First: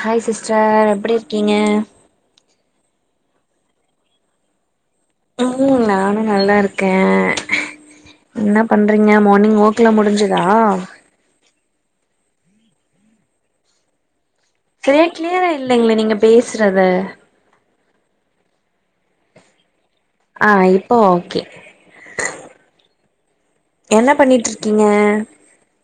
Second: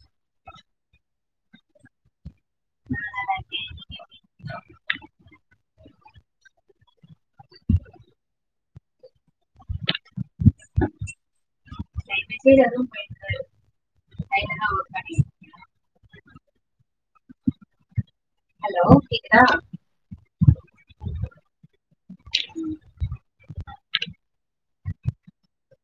Hi sister எப்டி இரு க்கீங்க? [inaudible] ம் நானு நல்லாருக்கே என்ன பண்றீங்க மார்னிங் ஒர் க்லா முடிஞ்சுதா? மெசேஜ் வரவு [unintelligible] செரியா க்ளியரா இல்லெங்ளே நீங்க பேசுறது ஹலோ கேக்குதா? ஆ இப்ப ஓகே கிங்க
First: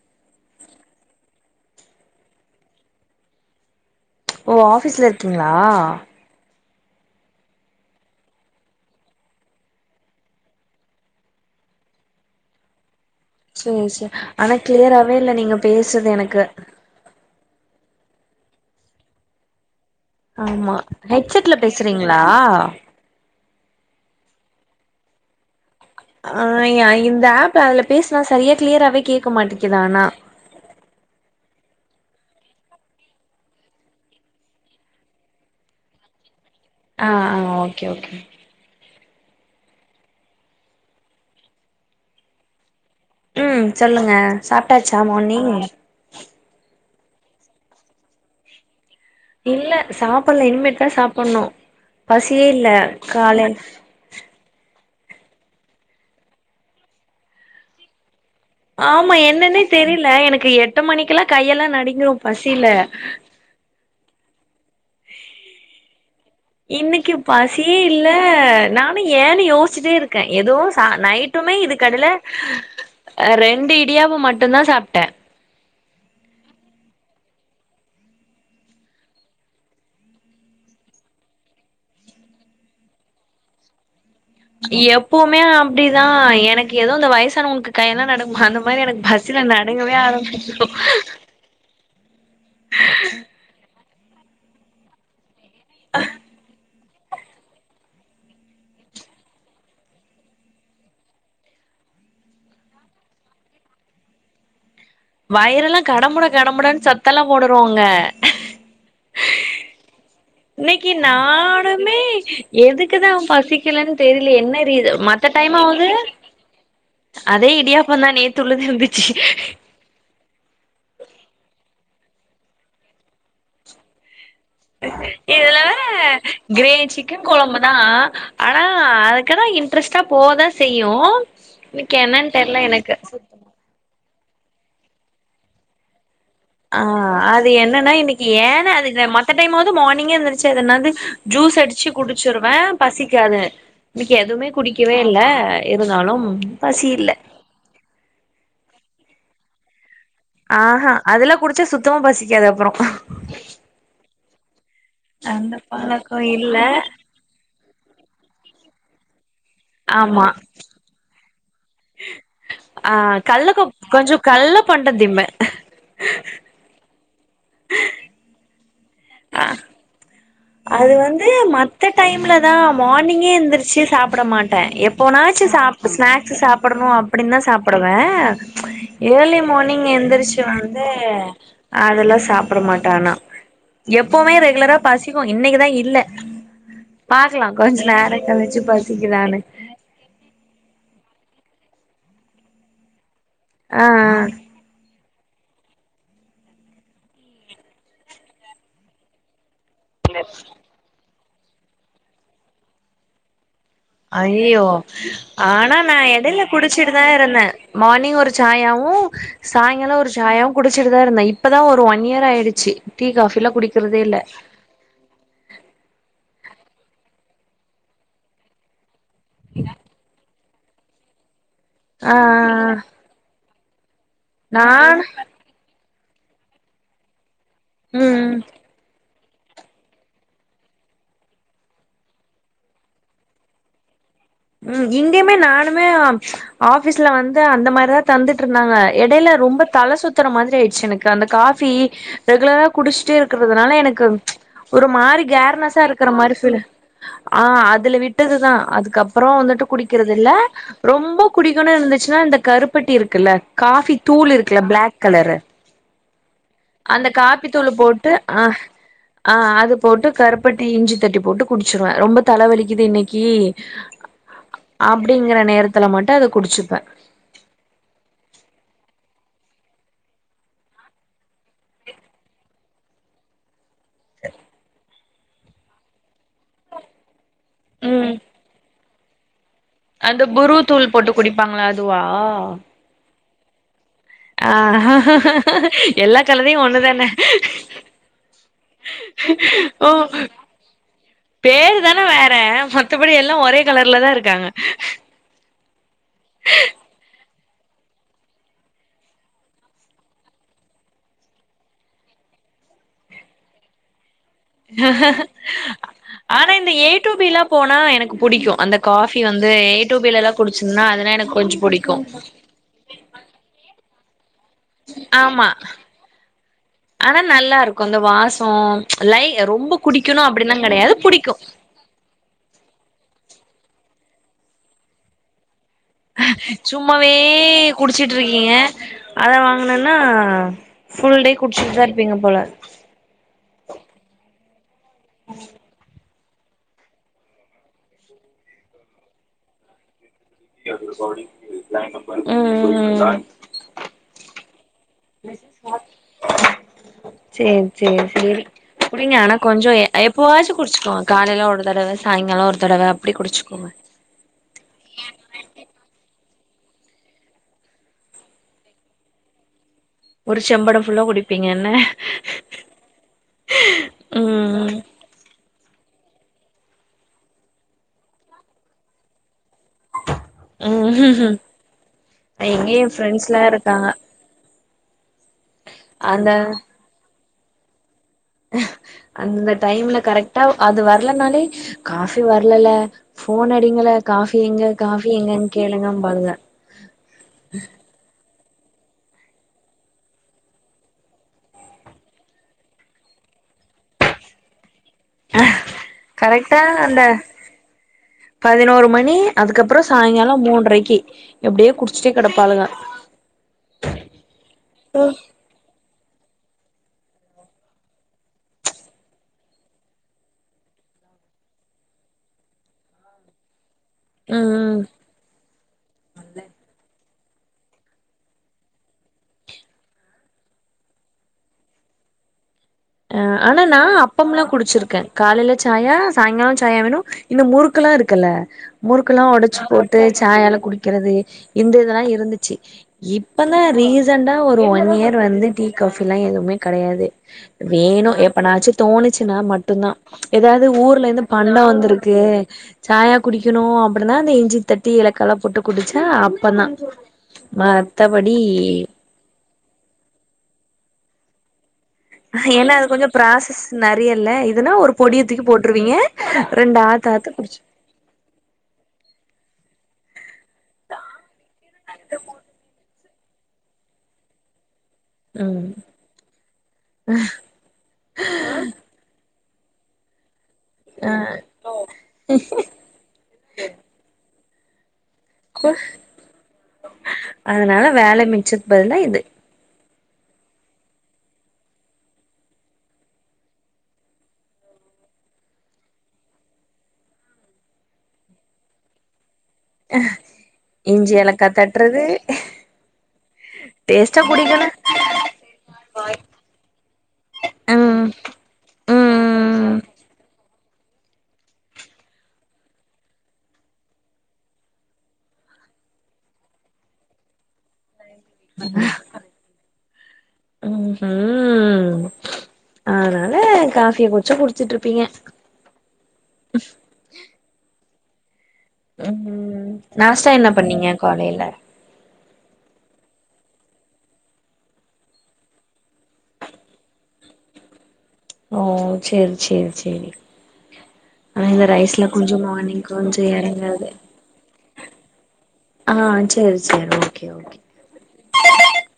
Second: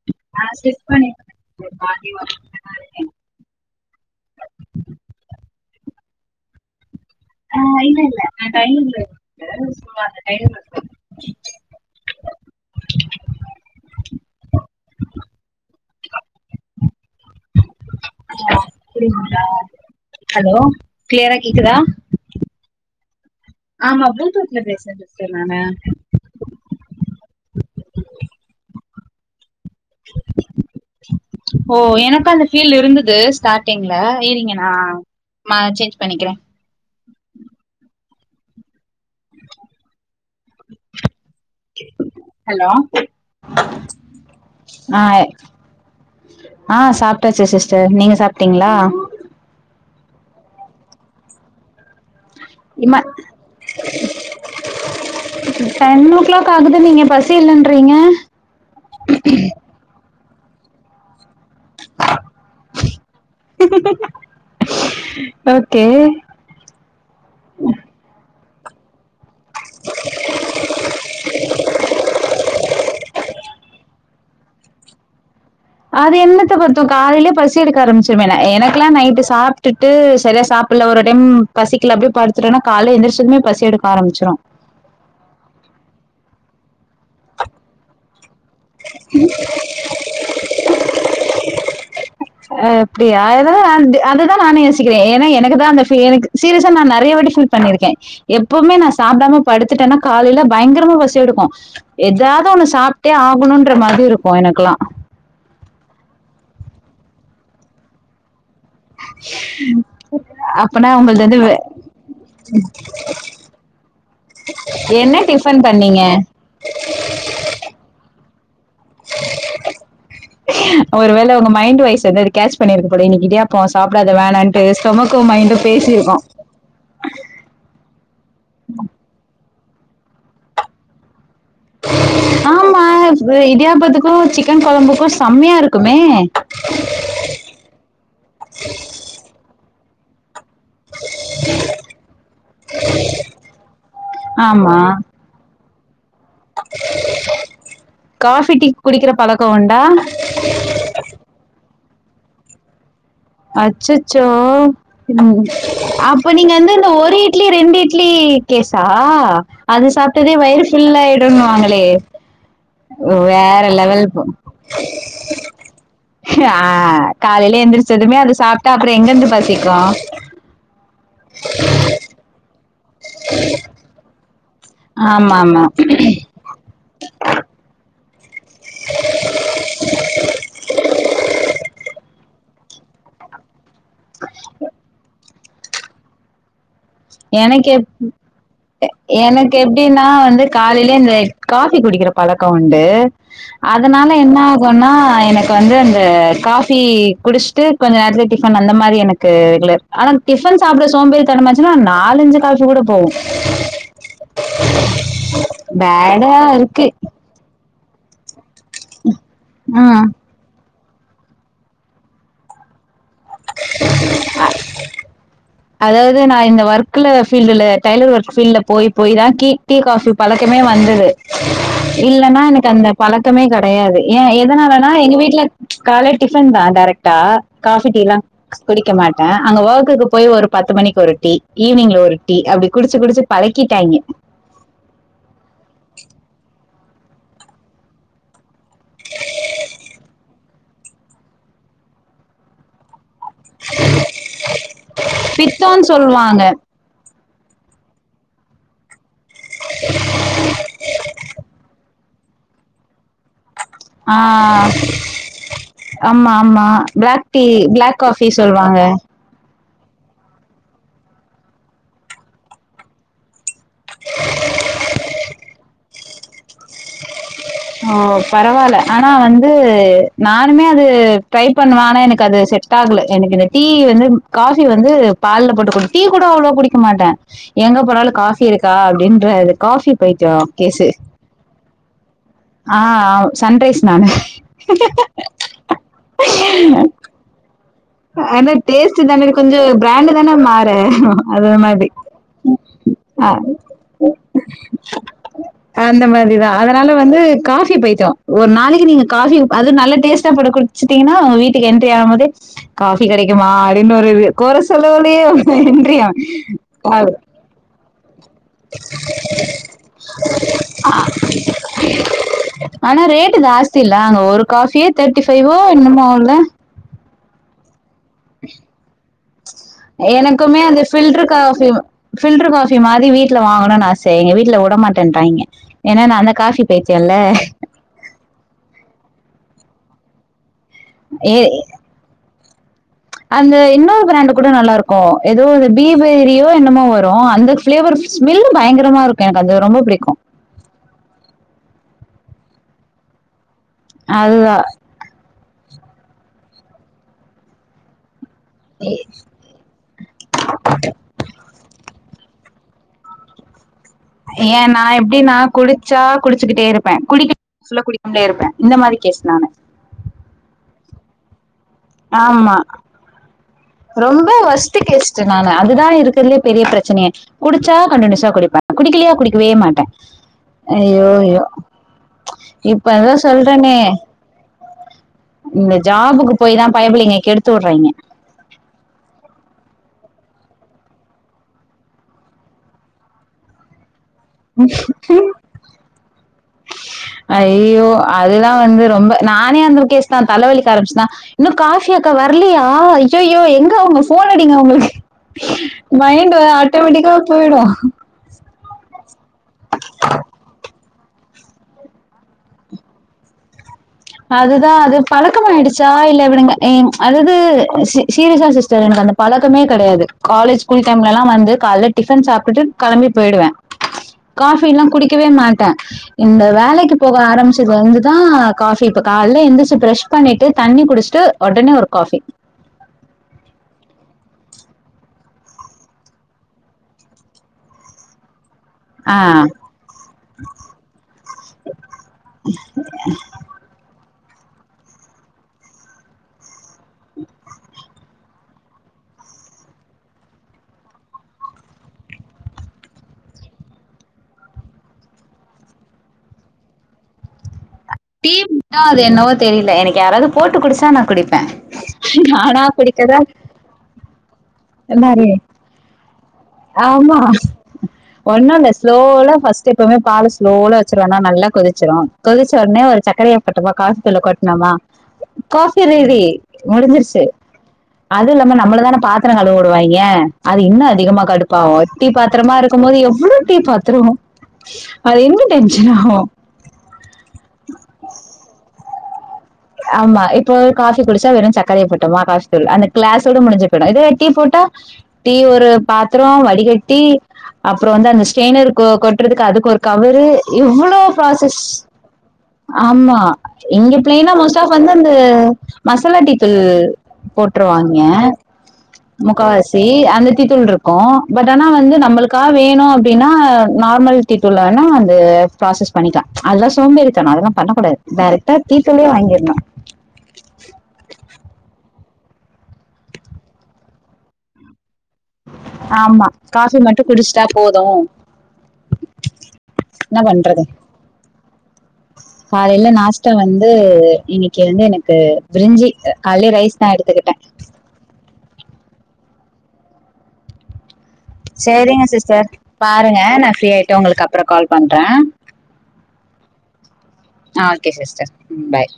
[inaudible] ஓ ஆஃபிஸ்ல இருக்கிங்ளா? ஆ இல்லெல்ல நா [unintelligible] சேர் சே ஆனா கிளியராவே இல்ல நீங்க பேசுறது எனக்கு [unintelligible] அப்புடிங்ளா ஆமா ஹெட்செட்ல பேசுறீங்ளா? ஆமா பளூடூத்ல பேசுறே சிஸ்டர் நானு ஆ இந்த ஆப்ல அதுல பேசுனா சரியா க்ளியராவே கேக்க மாட்டி க்கிது ஆனா ஓ எனக்கு அந்த ஃபீல் இருந்தது ஸ்டார்ட்டிங்ல இரிங்க நா ம சேஞ்ச் பண்ணிக்கிறே ஆ ஆ ஓகே ஓகே ஹலோ ம் சொல்லுங்க சாப்டாச்சா ஆ மார்னிங்? டாச்சு சிஸ்டர் நீங்க சாப்டீங்ளா? இல்ல சாப்புல்ல இனிமேட் தா சாப்புன்னு பசியே இல்ல இம்மா கால டென் ஓ கிளாக் ஆகுது நீங்க பசி இல்லன்றீங்க ஆமா என்னன்னே தெரில எனக் கு எட்டு மணிக்குல்லா கையெல்லா நடிங்கிரு பசில ஓகே இன்னக்கி பசியே இல்ல நானு ஏ ன்னு யோசுச்சிட்டே இருக்கே எதோ சா நைட்டுமே இதுக்கடில அ ரெண்டு இடியாப்பம் மட்டுந்தா சாப்ட்டே அது என்னத்த பத்து காலேயிலயே பசி எடுக்க ஆரம்பிச்சிருமேனா எனக்கெலா நைட்டு சாப்டுட்டு சரியா சாப்டல ஒரு டைம் பசிக்கல அப்டியே படுத்துட்டோம்னா கால எந்துரச்சதுமே பசி எடுக்க ஆரம்பிச்சிரு எப்பவுமே அப்டி நா எனக்கு ஏதோ இந்த வயசான வங்கிட்ட கையெல்லா நடங்கு அந்த மாரி மாதிரி எனக்கு பஸ்ல நடுங்கவே ஆரம்பிச்சக்கு அததா நா யோசிக்கிறே ஏன்னா எனக்கு தா அந்த எனக்கு சீரியஸ் நா நெறயவாட்டி ஃபில் பண்ணிருக்கே எப்வுமே நா சாப்டாம படுத்துட்டே காலேல பயங்கரமா பசி எடுக்கு ஏதாவது ஒன்னு சாப்ட்டே ஆக குனுன்ற மாரி இருக்கு எனக்கெல்லா வயிற எல்லா கடம்முட கடம்முடான்னு சத்தெல்லா போடுருவாங்க [inaudible] அப்பனா இன்னைக்கு உங்கள்து வந்து நானுமே எதுக்குதா பசிக்கலன்னு தெரில என்ன ரீசன் என்ன மத்த டைம் டிஃபன் ஆவது பண்ணீங்க அதே இடியாப்பந்தா உள்ளது இருந்துச்சு ஒரு வேள உங்க மைண்ட் வைஸ் ஏதோ கேச் பண்ணிருக்கு போல இன்னிக்கு இடியாப்ப சாப்டாத வேணா இதுல வேற கிரேவி சிக்கன் கொழம்பு தா ஆனா அதுக்குதா இன் இன்ரஸ்டா போதா செய்யு இன்னைக்கு என்னான்னு தெர்ல ஆமா எனக்கு இது இடியாப்பத்துக்கும் சிக்கன் கொழம்புக்கு செம்மையா இருக்குமே ஆ அது என்னன்னா இன்னைக்கு ஏன்னா அது மத்த டைமாவது மானிங்கே எந்துருந்துச்சு எனது ஜூஸ் அடிச்சு குடிச்சிருவே பசிக்காது இன்னைக்கு எதுவுமே ஆமா குடிக்கவே இல்ல எதுனாலு உம் பசி இல்ல காஃபி டீ குடிக்கிற பழக்க உண்டா ஆஹ அதெல்லா குடுச்சா சுத் சுத்தமா பசிக்காது அப்றோ அச்சச்சோ உம் அந்த பழக்கோ அப்ப நீங்க இல்ல வந்து இந்த ஒரு இட்லி ரெண்டு இட்லி கேஸ் சா அது ஆமா சாப்ட்டதே வயிறு ஃபுல் ஆயிடு வாங்களே ஆ கல்ல வேற லெவல் கொஞ்சோ கல்ல பண்டோ திம்பே ஆ காலேயே எந்திரிச்சதுமே அத சாப்ப தா அப்புறம் எங்கந்து பசிக்கும் அது வந்து மத்த டைம்ல தா மார்னிங்கே எந்திருச்சி சாப் ப்பட மாட் பா ஆமா எப்போனாச்சும் ஆமா சாப்ட்டு ஸ்நாக்ஸ் சாப்படணும் அப் அப்டின்னா சாப்டுவேன் ஆ இயர்லி மார்னிங் எந்திரிச்சி வந்து அதெல்லாம் சாப்பட மாட்டானா எப்பவுமே ரெகுலரா பசி க்கும் இன்னைக்குதா இல்ல பாக்கலா எனக்கு கொஞ்ச எப் நேர கழிச்சு பசிக்குதான்னு எனக்கு எப்டின்னா வந்து காலையிலே இந்த காஃபி குடிக்கிற பழக்கம் உண்டு ஆ அதனால என்ன ஆகுன்னா எனக்கு இப்ப வந்து அந்த காஃபி குடிச்சிட்டு கொஞ்சம் நேரத்துலே டிஃபன் அந்த மாரி எனக்கு இல்ல ஆனா டிஃபன் சாப்ட சோம்பே தன்ன மஜிருவான் நாலஞ்சு காசு கூட போ அய்யயோ ஆனா நான் பேடா எடையில இருக்கு குடிச்சிட்டு தான் இருந்தன் மார்னிங் ஒரு சாயாவும் சாய்ங்காலம் ம் ஒரு சாயாவும் குடி ச்சிட்டுதான் இருந்தன் இப்பதான் ஒரு ஒன் இயர் ஆயிடுச்சி டீ காஃபிலாம் குடிக்கிறதே இல்ல அதாவது நான் இந்த ஒர்க்ல ஃபீல்டுல டைலர் ஒர்க் ஃபீல்ட்ல போய் போயி தான் கி டீ காஃபி பழக் கமே வந்தது ஆ இல்லன்னா எனக்கு அந்த பழக்கமே க டையாது ஏ எதனாலனா நான் எங்க வீட்ல கால்ல டிஃபன் தா டேரெக்ட்டா காஃபி டீலாம் ம் குடிக்க மாட் ட்டே அங்க வொர்க்குக்கு போய் ஒரு பத்து மணிக்கு ஒரு டீ ஈவினிங்ல ஒரு டீ அப்டி குடிச்சு குடிச்சு பழக்கிட்டாய்ங்க. ம் இங்கயுமே நானுமே ஆஃபீஸ்ல வந்து அந்த மாரிதா தந்து ட்ருந்தாங்க எடையில ரொம்ப தல சுத்தற மாதிரி ஆயிடு ச்சு எனக்கு அந்த காஃபி ரெகுலரா குடிச்சுட்டே இரு க்கிறதுனால எனக்கு ஒரு மாரி கேர்னஸா பித்தோன்னு இருக்கற மாரி சொல்லுவாங்க ஃபீலு ஆ அதுல விட்டதுதா அதுக்கப் பறோ வந்துட்டு குடிக்கிறது இல்ல ரொம்ப குடிக்கனுன் இருந்துச்சு க்சுவலா இந்த கருப்பட்டி இரு க்கல்ல காஃபி தூளு இருக்கல்ல ஆஹ் பிளாக் கலரு ஆமா ஆமா பிளாக் டீ பிளாக் காஃபி ஆ சொல்வாங்க. ஆ அது போட்டு கருப்பட்டி இஞ்சி தட்டி போட்டு குடிச்சிருவே. ரொம்ப தல வலிக்குது இன்னைக்கி அப்டிங்கற நேரத்துல மட்டு அத குடிச்சுப்பே நா வந்து நானுமே அது ட்ரை பண்ணுவ ஆனா எனக்கு அது செட் ஆகல எனக்கு இது டீ வந்து காஃபி வந்து பால்ல போட்டு குடி டீ கூட அவ்ளோ குடிக்க மாட்டே எங்க போனாலு ம் காஃபி இருக்கா அ ப்டின்றாரு அந்த புரூ தூள் போட்டு குடிப்பாங்கல்ல அதுவா? ஆ அ சன்ரைஸ் நானு. ஆ எல்லா கழுதையு ஒண்ணுதான ஆனா டேஸ்ட்டுதான கொஞ்ச ஓ பிராண்டுதான மாறு அது பேரு மாதிரி தான வேற மத்தபடி ஆ எல்லா ஒரே கலர்ல தா இருக்காங்க அந்த மாதிரிதா அதனால வந்து காஃபி பைத்தியோ ஒரு நாளைக்கி நீங்க காஃபி அது நல்ல டேஸ்ட்டா போட்டு குடிச்சிட்டீங்கன்னாங்க வீட்டுக்கு என்ட்ரி ஆகும் போதே காஃபி கெடைக்குமா அப்டினு ஒரு இழு ஆனா இந்த ஏ டூ ஆகும் பி எல்லா போனா எனக்கு புடிக்கும் அந்த காஃபி வந்து ஏ டூ பி ல எல்லா குடிச்சன்னா அதல்லா எனக்கு கொஞ்ச புடிக்கு. தி இல்ல அங்க ஒரு காஃபியே தேர்ட்டி ஆமா ஃபைவோ என்னமோ இல்ல ஆனா நல்லா இரு க்கு அந்த வாசோ லை ரொம்ப குடிக்கணு அப்டின்லா எனக்குமே அந்த கெடையாது பில்டர் புடிக்கு காபி பில்டர் காஃபி மாரி வீட்டு வீட்ல வாங்கணும்னு ஆசை எங்க வீட்டுல விடமாட்டேன்ன்றாங்க சும்மாவே குடுச்சுட்டு இருக்கீங்க அத வாங்கினோம்ன்னா புல் டே ஏ குடிச்சிட்டு தான் இருப்பீங்க போல அந்த இன்னொரு பிராண்ட் கூட நல்லா இருக்கும் ஏதோ பீப் பெரியோ என்னமோ வரும் அந்த ஸ்பிலெவர் ஸ்மெல்ல பயங்கரமா இருக்கும் எனக்கு அது ரொம்ப பிடிக்கும் ம் ம் ம் அதுதான் செர் செரி செரி ஏ- அப்படிங்க ஆனா கொஞ்சம் எப்போவாச்சும் குடிச்சுக்கோங்க காலையிலாம் ஒரு தடவை சாய்ங்காலம் ஒரு தடவை அப்படினு குடிச்சுக்கோங்க ஏன் நான் எப்படின்னா குடிச்சா குடிச்சுக்கிட்டே இருப்பேன் குடிக்க சொன்ன குடிக்கிட்டே இருப்பேன் இந்த மாதிரி கேஸ் நானு ஒரு செம்படம் ஃபுல்லா குடிப்பேன் ஆமா ரொம்ப ம் ஒஸ்டு கேஸ் நானு அதுதான் இருக்குறதுலே பெரிய பிரச்சனையே குடிச்சா கண்டுனிசா குடிப்பேன் குடிக்கலையா குடிக்க குடிக்கவே மாட்டேன் ஐயோ ம் யோ எங்க எ இப்பதா ஃப்ரெண்ட்ஸ்லா சொல்றேன்னே இருக்காங்க இந்த ஜாபுக்கு அந்த போய் தான் பயப்பலங்க கெடுத்து துறைங்க அந்த டைம்ல கரெக்டா அது வரலனாலே காபி வரலல போன் அடிங்கல காபி எங்க காபி எங்க கேளுங்க அப்படின்பாங்க நான் வந்து ரொம்ப நானே அந்த கேஸ் தான் தலைவலிக்க ஆரம்பச்சுதான் இன்னும் காஃபி அக்கா வரலையா ஐயய்யோ எங்க உங்க போன் அடிங்க உங்களுக்கு மைண்ட கரெக்டா அந்த ஆட்டோமேட்டிக்க போய்டும் பதினோரு மணி அதுக்கப்புறம் சாயங்காலம் மூன்றரைக்கு எப்படியோ குடிச்சிட்டே கிடப்பாளுங்க அதுதான் அது பழக்கமாயிடுச்சு சா இல்லை இவனுங்க என்ன அதாவது சீரியஸா சிஸ்டர் எனக்கு அந்த பழக்கமே கிடையாது காலேஜ் ஸ்கூல் டைம்லலாம் வந்து காலைல டிஃபன் சாப்பிட்டுட்டு கிளம்பி போயிடுவேன் ம் காபி ம் எல்லாம் குடிக்கவே மாட்டேன் இந்த வேலைக்கு போக ஆரம்பிச்சது வந்துதான் காபி இப்ப கால்ல எந்திருச்சு ப்ரஷ் பண்ணிட்டு தண்ணி குடிச்சட்டு உடனே ஒரு காபி அஹ் ஆனா நான் அப்பம் எல்லாம் குடிச்சிருக்கேன் காலையில சாயா சாயங்காலம் சாயா வேணும் இந்த முறுக்கெல்லாம் இருக்குல்ல ஆ. முறுக்கெல்லா ஒடச்சு போட்டு சாயால குடிக்குறது இந்த இதெல்லா இருந்துச்சு இப்பதா ரீ ரிசெண்டா ஒரு ஒன் இயர் வந்து டீ காபி எல்லா எதுவுமே கெடயாது வேணு எப்பனாச்சு தோணுச்சுன்னா மட்டும்தா ஏதாவது ஊர்ல இருந்து பண்ட வந்திருக்கு சாயா குடிக்கணு அப்டினா அந்த இஞ்சி தட்டி ஏலக்க எல்லா போட்டு குடிச்சே அப்பதா டீ மட்டு அது என்னவோ தெரியல எனக்கு யாராவது போட்டு குடிச்சா நா குடிப்பே நானா ஏன்னா அது கொஞ்சோ குடிக்கதா ப்ராசஸ் நெறயல்ல இது ரெண்டு ஆத்து ஆமா ஆத்து குடிச்சு ஒன்னு இல்ல ஸ்லோல பஸ் எப்போமே பால ஸ்லோல வச்சிருவேனா நல்லா கொதிச்சிரு கொதிச்ச ஒன்னே ஒரு சக்கரய போட்டோம்மா காபி தூள கொட்னமா ம் காபி ரெடி முடிஞ்சிருச்சு அது இல்லாம நம்மளதான பாத்த எத்தன நாள் ஓடுவாங்க அது இன்னு ஆ அதிகமா கடுப்பாவோ டீ பாத்திரமா இருக்கும் போது எவ்ள டீ பாத்றோ [inaudible] அது இன்னு டென்ஷன் ஆகு அதனால வேல மிச்சது அதுக்கு பதிலா இது ஆமா இப்போ காஃபி குடிச்சா வெறு சக்கரய போட்டோம்மா காபி தூள் அந்த கிளாஸோட முடிஞ்சு போயிடும் இதுவே டீ போட்டா டீ ஒரு பாத்ரோ வடிகட்டி அப்றோ வந்து அந்த ஸ்டெய்னர் கொ க்கு அதுக்கு ஒரு கவரு எவ்வளோ இஞ்சி ஏலக்கா ப்ராசஸ் தட்டுறது ஆமா இங்க டேஸ்ட்டா பிள்ளைன்னா மோஸ்ட் சோ குடிக்கணு வந்து அந்த மசாலா டீத்தூள் போட்டுருவாங்க ம் ம் முக்கவாசி அந்த டீ தூள் இருக்கு இரு பட் ஆனா வந்து நம்மளுக்கா வேணு அப்டினா நார்மல் டீ தூள் வேணா வந்து ப்ராசஸ் பண்ணிக்லா அதெல்லா சோம்பேறித்தனோ அதெல்லா பண்ணக்கூடாது டைரக்டா டீத்தூலே வாங்கிர்லா [inaudible] உம் உஹம் அதனால காஃபிய குடுச்சு குடிச்சுட்டு இருப்பீங்க ஆமா காபி மட்டு குடுச்ட்டா போது உம் நாஸ்டா என்னா பண்ணீங்க காலேல காலைல நாஸ்டா வந்து இன்னைக்கு வந்து எனக்கு பிரிஞ்சி காலேய ரைஸ் தா எடுத்துக்கிட்டே ஓ சேரி சேரி சேரி ஆனா இந்த சேரிங்க ரைஸ்ல கொஞ்சோ சிஸ்டர் மார்னிங் பாருங்க கொஞ்சோ நா ஃப்ரீ எறங்காது ஆயிட்டு உங்களுக்கு அப்புறோ கால் பண்ற ஆ சேரி சேரி ஓகே ஆ ஓகே சிஸ்டர் பாய்